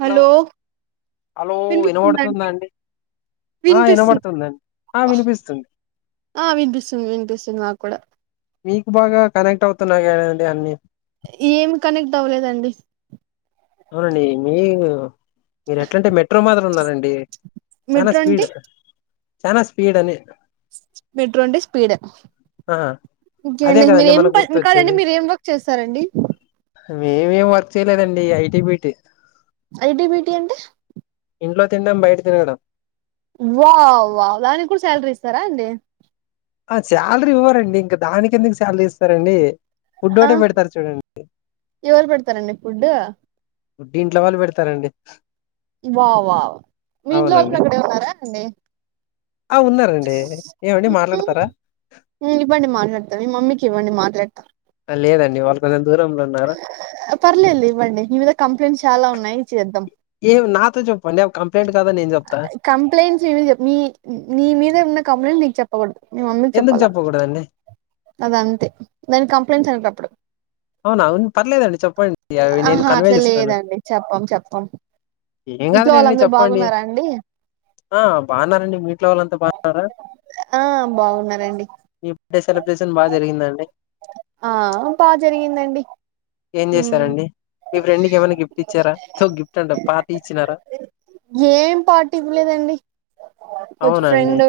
Hello hello వినిపిస్తుందా వినబడుతుందా అండి ఆ వినిపిస్తుంది వినబడుతుందండి ఆ వినిపిస్తుంది ఆ వినిపిస్తుంది వినిపిస్తుంది నాకు కూడా మీకు బాగా కనెక్ట్ అవుతున్నా గానీయండి అన్నీ ఏమి కనెక్ట్ అవ్వలేదండి అవునండి మీ మీర్ ఎట్లంటే మెట్రో మాదిర్ ఉన్నారండి చానా మెట్రో స్పీడ్ అంటే చానా స్పీడ్ అని మెట్రో అంటే స్పీడ్ ఆ ఇంకే అదే అండి కదండి మీరేం మనకు ప కాదండి గుర్తొచ్చేది మీర్ ఏం వర్క్ చేస్తారండి వేవేం వర్క్ చేయలేదండి ఐటీ బిటి ఐటిబిటి అంటే ఇంట్లో తిండం బయట తిరగడం వావ్ వావ్ దానిక్కూడ్ శాలరీ ఇస్తారా ఏంది అ శాలరీ ఇవ్వరండి ఇంకా దానికెందుక్ శాలరీ ఇస్తారండి ఫుడ్ ఒటే పెడతారు చూడండి ఎవర్ పెడతారండి ఫుడ్డు డింట్లో వాళ్ పెడతారండి వావ్ వావ్ మీ ఇంట్లో వాళ్ళక్కడే ఉన్నారా అండి అ ఉన్నారండి ఏవండి మాట్లాడతారా ఉ ఇవ్వండి మాట్లాడతా మీ మమ్మీకివ్వండి మాట్లాడతా అ లేదండి వాళ్ కొెంచం దూరం పర్లేదుల్ ఇవ్వండి మీ మీద కంప్లైంట్స్ చాలా ఉన్నాయి ఇ చేద్దాం ఏవ్ నాతో జెప్పండి అవ్ కంప్లైంట్ కాదో నేన్ జెప్తా కంప్లైంట్స్ ఇవి జె మీ మీ మీదే ఉన్న కంప్లైంట్ నీక్ చెప్పకూడదు మీ మమ్మీక్ చెప్పాలా ఉడదండి అద్ అంతే దాని కంప్లైంట్స్ అనరప్పుడు అవునా అవున్ పర్లేదండి చెప్పండి అవి నేను ఆహా కన్వే అట్లా చేస్తాను లేదండి చెప్పం చెప్పం ఏం కాదు ఇంట్లో లేండి వాళ్ళందరు చెప్పండి బాగున్నారా అండి ఆ బాన్నారండి మీంట్లో వాళ్ళంతా బా న్నారా ఆ బాగున్నారండి ఇప్ డే సెలబ్రేషన్ బా జరిగిందాండి ఆ బా జరిగిందండి ఏన్ ఉమ్ జేశారండి మీ ఫ్రెండ్ కేమన్నా గిఫ్ట్ ఇచ్చారా తో గిఫ్ట్ అంట పార్టీ ఇచ్చినారా ఏం పార్టీదివ్ లేదండి కొత్చ్ అవునండి ఫ్రెండు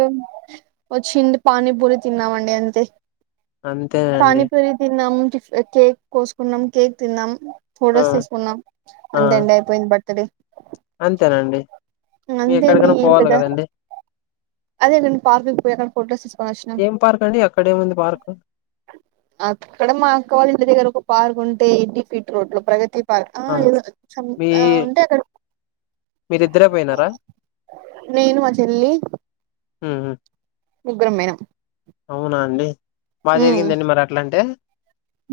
ఒచ్చిండి పానీపూరి తిన్నామండి అంతే అంతేనండి పానీపూరి తిన్నాం టిఫ్ అ కేక్ కోసుకున్నాం కేక్ తిన్నాం ఆ ఫొటోస్ తీసుకున్నాం ఆ అంతే అండయిపోయింద్ బర్తుడే అంతేనండి ఇంగ్ మీ అంతేండి ఎక్కడికైనా ఏం పోవాలి పెద కదండి అదే నేను పార్కుకి పోయ్ అకడ ఫోటస్ తీసుకొన్ ఒచ్చినాం ఏం పార్క్ అండి అక్కడేముంది పార్క్ ఆక్కడ మాక్క వాళ్ ఇంటి దగ్గర ఒక పార్క్ ఉంటే ఎంటి ఫీట్ రోడ్లు ప్రగతి పర్ ఆ ఏదో చ్ఛం మీ ఆ ఉంటే అక్కడు మీరిద్దరే పోయినారా నేను మా చెల్లి ఊహు ముగ్గురం పోయినం అవునా అండి మా జరిగిందా అండి మర్ అట్లంటే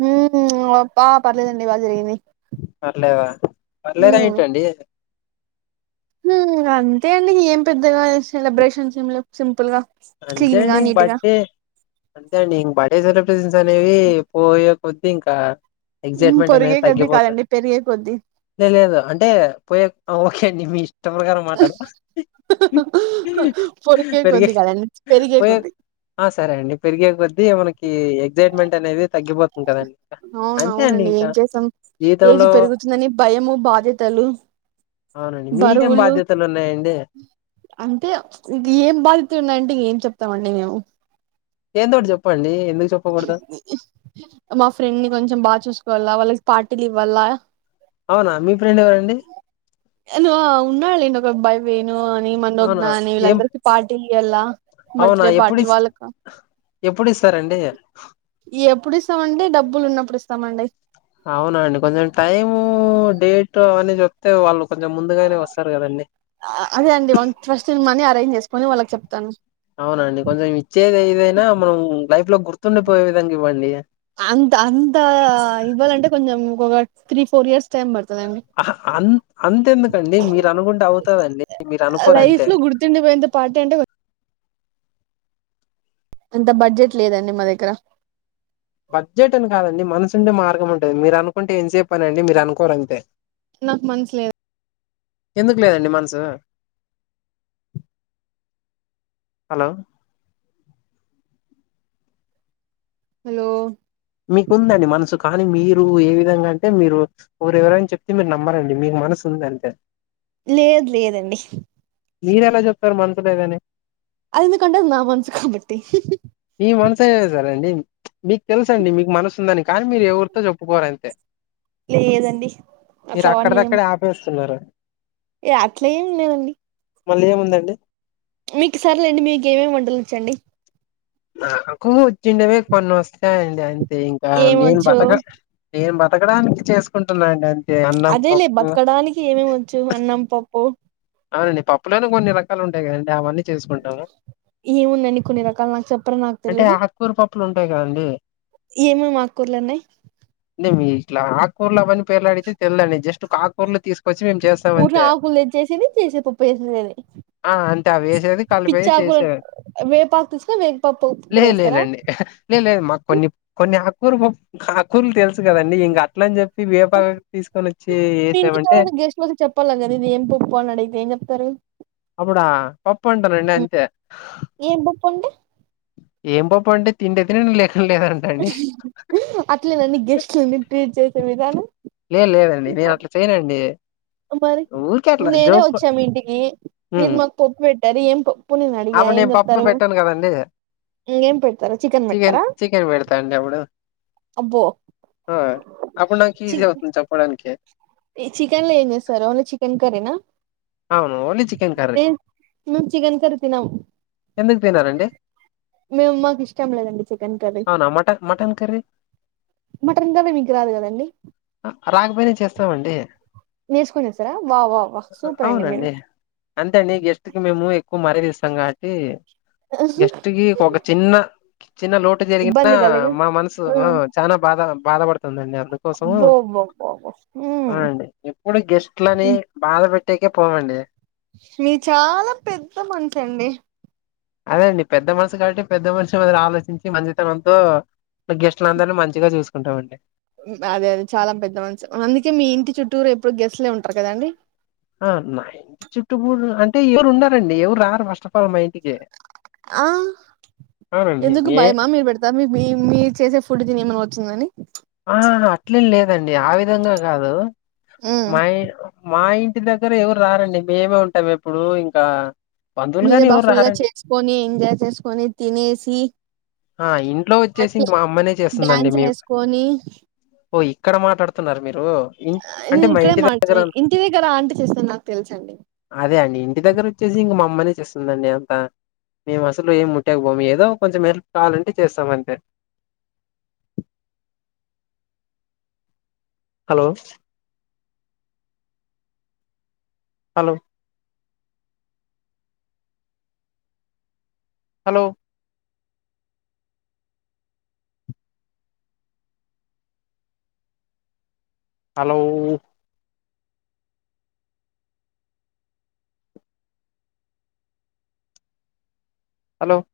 ఊమ్ ఉమ్ అప్ప పర్లేదండి బా జరిగింది పర్లేదా పర్లేదా ఉమ్ ఏంటండి హుమ్ అంతే అండి ఏం పెద్దగా ఎ సెలబ్రేషన్స్ ఎంలేవ్ సింపుల్ గా అంతే క్లీన్ అండి గా ఇంక నీటి గా బర్త్డే అంతే అండి ఇన్ బడే సెలబ్రేషన్స్ అనేవి పోయే కొద్ది ఇంకా హ్మ్ ఎగ్జైట్మెంట్ పొరిగే అనేది కొద్ది తగ్గిపోతా కాదండి పెరిగే కొద్ది లే లేదు అంటే పోయే ఓకే అండి మీష్ ష్ట ప్ర్రకారం మాట్లాడత పెరిగే పోయే పెరిగేకొద్దీ ఆ సరే అండి పెరిగే కొద్దీ మనకి ఎగ్జైట్మెంట్ అనేది తగ్గిపోతుంది కదండి అవున అంతే అండి అవునండి ఇంకా ఏం చేస్తం ఏజ్ జీవితంలో పెరుగుతుందని భయము బాధ్యతలు అవునండి అరె మీకేం బరువులు బాధ్యతలు ఉన్నయండి అంటే ఇంక ఏం బాధ్యతలు ఉన్నాయంటే ఇంక ఏం చెప్తామండి మేము ఏందోటి చెప్పండి ఎందుకు చెప్ప మా ఫ్రెండ్ ని కొంచెం బాగా చూసుకోవాలా వాళ్ళకి పార్టీలు ఇవ్వాలా అవునా మీ ఫ్రెండ్ ఎవరండి అను ఉన్నాడు లేండి అబ్బాయి వేణు అని మనోజ్ఞ అవునా అని ఏం వీళ్ళందరికీ పార్టీ ఇయ్వాల అవునా బర్త్డే ఎప్పుడు పార్టీలు ఇస్త వాళ్ళకి ఎప్పుడు ఇస్తారండి ఎప్పుడు ఇస్తామంటెే డబ్బులు ఉన్నప్పుడు ఇస్తామండి అవున అండి కొంచెం టైం డేట్ అవన్నీ చేప్తే వాళ్ళు కొంచెం ముందుగానే వస్తారు కదండి అదే అండి వా ఫస్ట్ సిని మనీ అరేంజ్ చేసుకొని వాళ్ళకి చెప్తాను అవునండి కొంచెం ఇచ్చేది ఏదైనా మనం లైఫ్ లో గుర్తుండిపోయే విధంగా ఇవ్వండి అంత అంత ఇవ్వాలంటే కొంచెం ఒక త్రీ ఫోర్ ఇయర్స్ టైం పడుతుంది అహా అంతే ఎందుకండి మీరు అనుకుంటే అవుతదండి మీరు అనుకోరు అంతే న్వుతే పార్టీ అంట అంత బడ్జెట్ లేదండి మా దగ్గర బడ్జెట్ అని కాదండి మనసు ఉండే మార్గం ఉంటుంది మీరు అనుకుంటే ఏంతసేపు పనిఅండి మీరు అనుకోరు అంతే నాకు మనసు లేదు ఎందుకు లేదండి మనసు హలో హలో మీకుందండి మనసు కానీ మీరు ఏ విధంగా అంటే మీరు మిరు ఎవరైన చెపింది నమ్మరండి మీకు మనసు ఉంది అంతే లేదు లేదండి మిరేలా చెప్తారు మనసులేదని అది మీకంటే నా మనసు కాబట్టి మీ మనసు అయిన సరే అండి మీకు తెలుసు తెలుసాండి మీకు మనసు ఉందని కానీ మీరు ఎవరితో చెప్పుకోరు అంతే లేదండి మీరు అట్లా అవన్నీ ఏం అక్కడిదక్కడే ఆపేస్తున్నారు ఏ అట్లా ఏమిలేదండి మళ్ళీ ఏముందండి మీకు సర్లేండి మీకు ఏమేమి వంటలుచ్చండి నాకు చిన్నావే కొన్ని వస్తాయండి అంతే ఇంకా నేను ఏమొచ్చు బతక నేను బతకడానికి చేసుకుంటున్నా అండి అ అదే లే బతకడానికి ఏమేమిచ్చు అన్నం పప్పు అవునండి పప్పులైనా కొన్ని రకాలు ఉంటాయి కదండి ఆవని ఏముందండి కొన్ని రకాలు నాకు చెప్పరా నాకు తెలీదు కూరపప్పులు ఉంటాయి కదండి ఏం ఎం అక్ర్లున్నాయి న మీ ఇట్లా ఆకూర్ లన్ని పేర్లాడితే తెల్దండి జస్ట్ ఆకూర్లో తీసుకు ఊర్ల ఆకులు తెచ్చేసేది చేసే పప్పు వేసందిని ఆ అంతే అవి వేసేది కలిపేది పిచ్చాకు చేసేది వేపాకు తీసున లే వేకపాకురస్తారా లేదండి లే లేదు మాకు కొన్ని కొన్ని ఆకూలు ఆకూరలు తెలుసు కదండి ఇంక అట్ల అని చెప్ప ఇ వేపగా తీసుకొని వచ్చి వేసామంటే మకు చెప్పాలి కదా ఇది ఏం పప్పువాలని అడిగితే ఏం చెప్తారు అప్పుడా పప్పంటా రండి అంతే ఏం పప్పు అంటే ఏం పప్పు అంటే తింటే తినండి లేకుంటే లేదంట అండి ఊ అట్లేన నడీ గెస్ట్లనీ ట్రీట్ చేసే విధానం లే లేదండి నేను అట్లా చేయనండి మరి ఊరికే అట్లా నేనే జోక్ వచ్చా మీ ఇంటికి మీరు ఉమ్ మాకు పప్పు పెట్టారు ఏం నేను అడిగా అప్పుడు ఏం నేను పప్పు చెప్తారు పెట్టను కదండి ఏం పెడతారు చికెన్ పెడతారా చికెన్ పెడుతాంట అప్పుడు అబ్బో అపుడు నాకి ఇజీ అవుతుంది చెప్పడానికి ఈ చికెన్ లో ఏం చేస్తారు ఓన్లీ చికెన్ కర్రీనా అవును ఓన్లీ చికెన్ కర్రీ నేన్ నే చికన్ కర్రీ తినం ఎందుకు తినరండి మేమ్ మాకి ఇష్టం లేదండి చికెన్ కర్రీ అవునా mutton mutton curry mutton curry మీకు రాదు కదండి రాకపోయినా చేస్తామండి నేర్చుకొని చేస్తారా వావ్ వావ్ అవునండి అంతే అండి గెస్ట్ కి మేము ఎక్కువ మరది ఇస్తాం కాబట్టి గెస్ట్ కి ఒక చిన్న చిన్న లోటు జరిగినా ఇబ్బంది కలిగి మా మనసు చాలా బాధ బాధ పడుతుందండి అందు కోసము అబ్బో అబ్బో అబ్బో అబ్బో అవునండి ఎప్పుడు గెస్ట్లని బాధ పెెట్టేకే పోమండి మీ చాలా పెద్ద మనసు అండి అదేండి పెద్ద మనిషి కాబట్టి పెద్ద మనిషి మీద ఆలోచించి మంచితనంతో గెస్ట్ల అందరినీ మంచిగా చూసుకుంటామండి అదే అది చాలా పెద్ద మంచిం అందుకే మీ ఇంటి చుట్టూరు ఎప్పుడు గెస్ట్లే ఉంటారు కదండి ఆ నా ఇంటి చుట్టుపూడు అంటే ఎవరు ఉన్నారండి ఎవరు రారు ఫస్ట్ ఆఫ్ ఆల్ మా ఇ ఆ ఎందుకు భయమా [unintelligible] మీ మీ మీరూ చేసే ఫుడ్ ఏమైనా వచ్చిందని ఆ అట్లేంలేదండి ఆ విధంగా కాదు ఉమ్. మా మా ఇంటి దగ్గర ఎవరు రారండి మేమే ఉంటాం ఎప్పుడు ఇంకా బంధువులు మీరే గాని బ ఎవరు ఫుల్ గా రారండి చేసుకొని ఎంజాయ్ చేసుకొని తినేసి మా ఇంట్లో వచ్చేసి ఇంక మా అమ్మనే చేస్తుందండి మేం పోనీ ఓ ఇక్కడ మాట్లాడుతున్నారు మీరు నేను అంటే మా ఇక్కడే ఇంటి దగ్గర మారుతుాన్నాను ఇంటి దగ్గర చూస్తా నాకు తెలసి అదే అండి ఇంటి దగ్గర వచ్చేసి ఇంక మా అమ్మనే చేస్తుందండి అంత మేము అసలు ఏం ముట్టాకపోాము ఏదో కొంచెం కావాలంటే చేస్తాం అంతే hello hello hello hello hello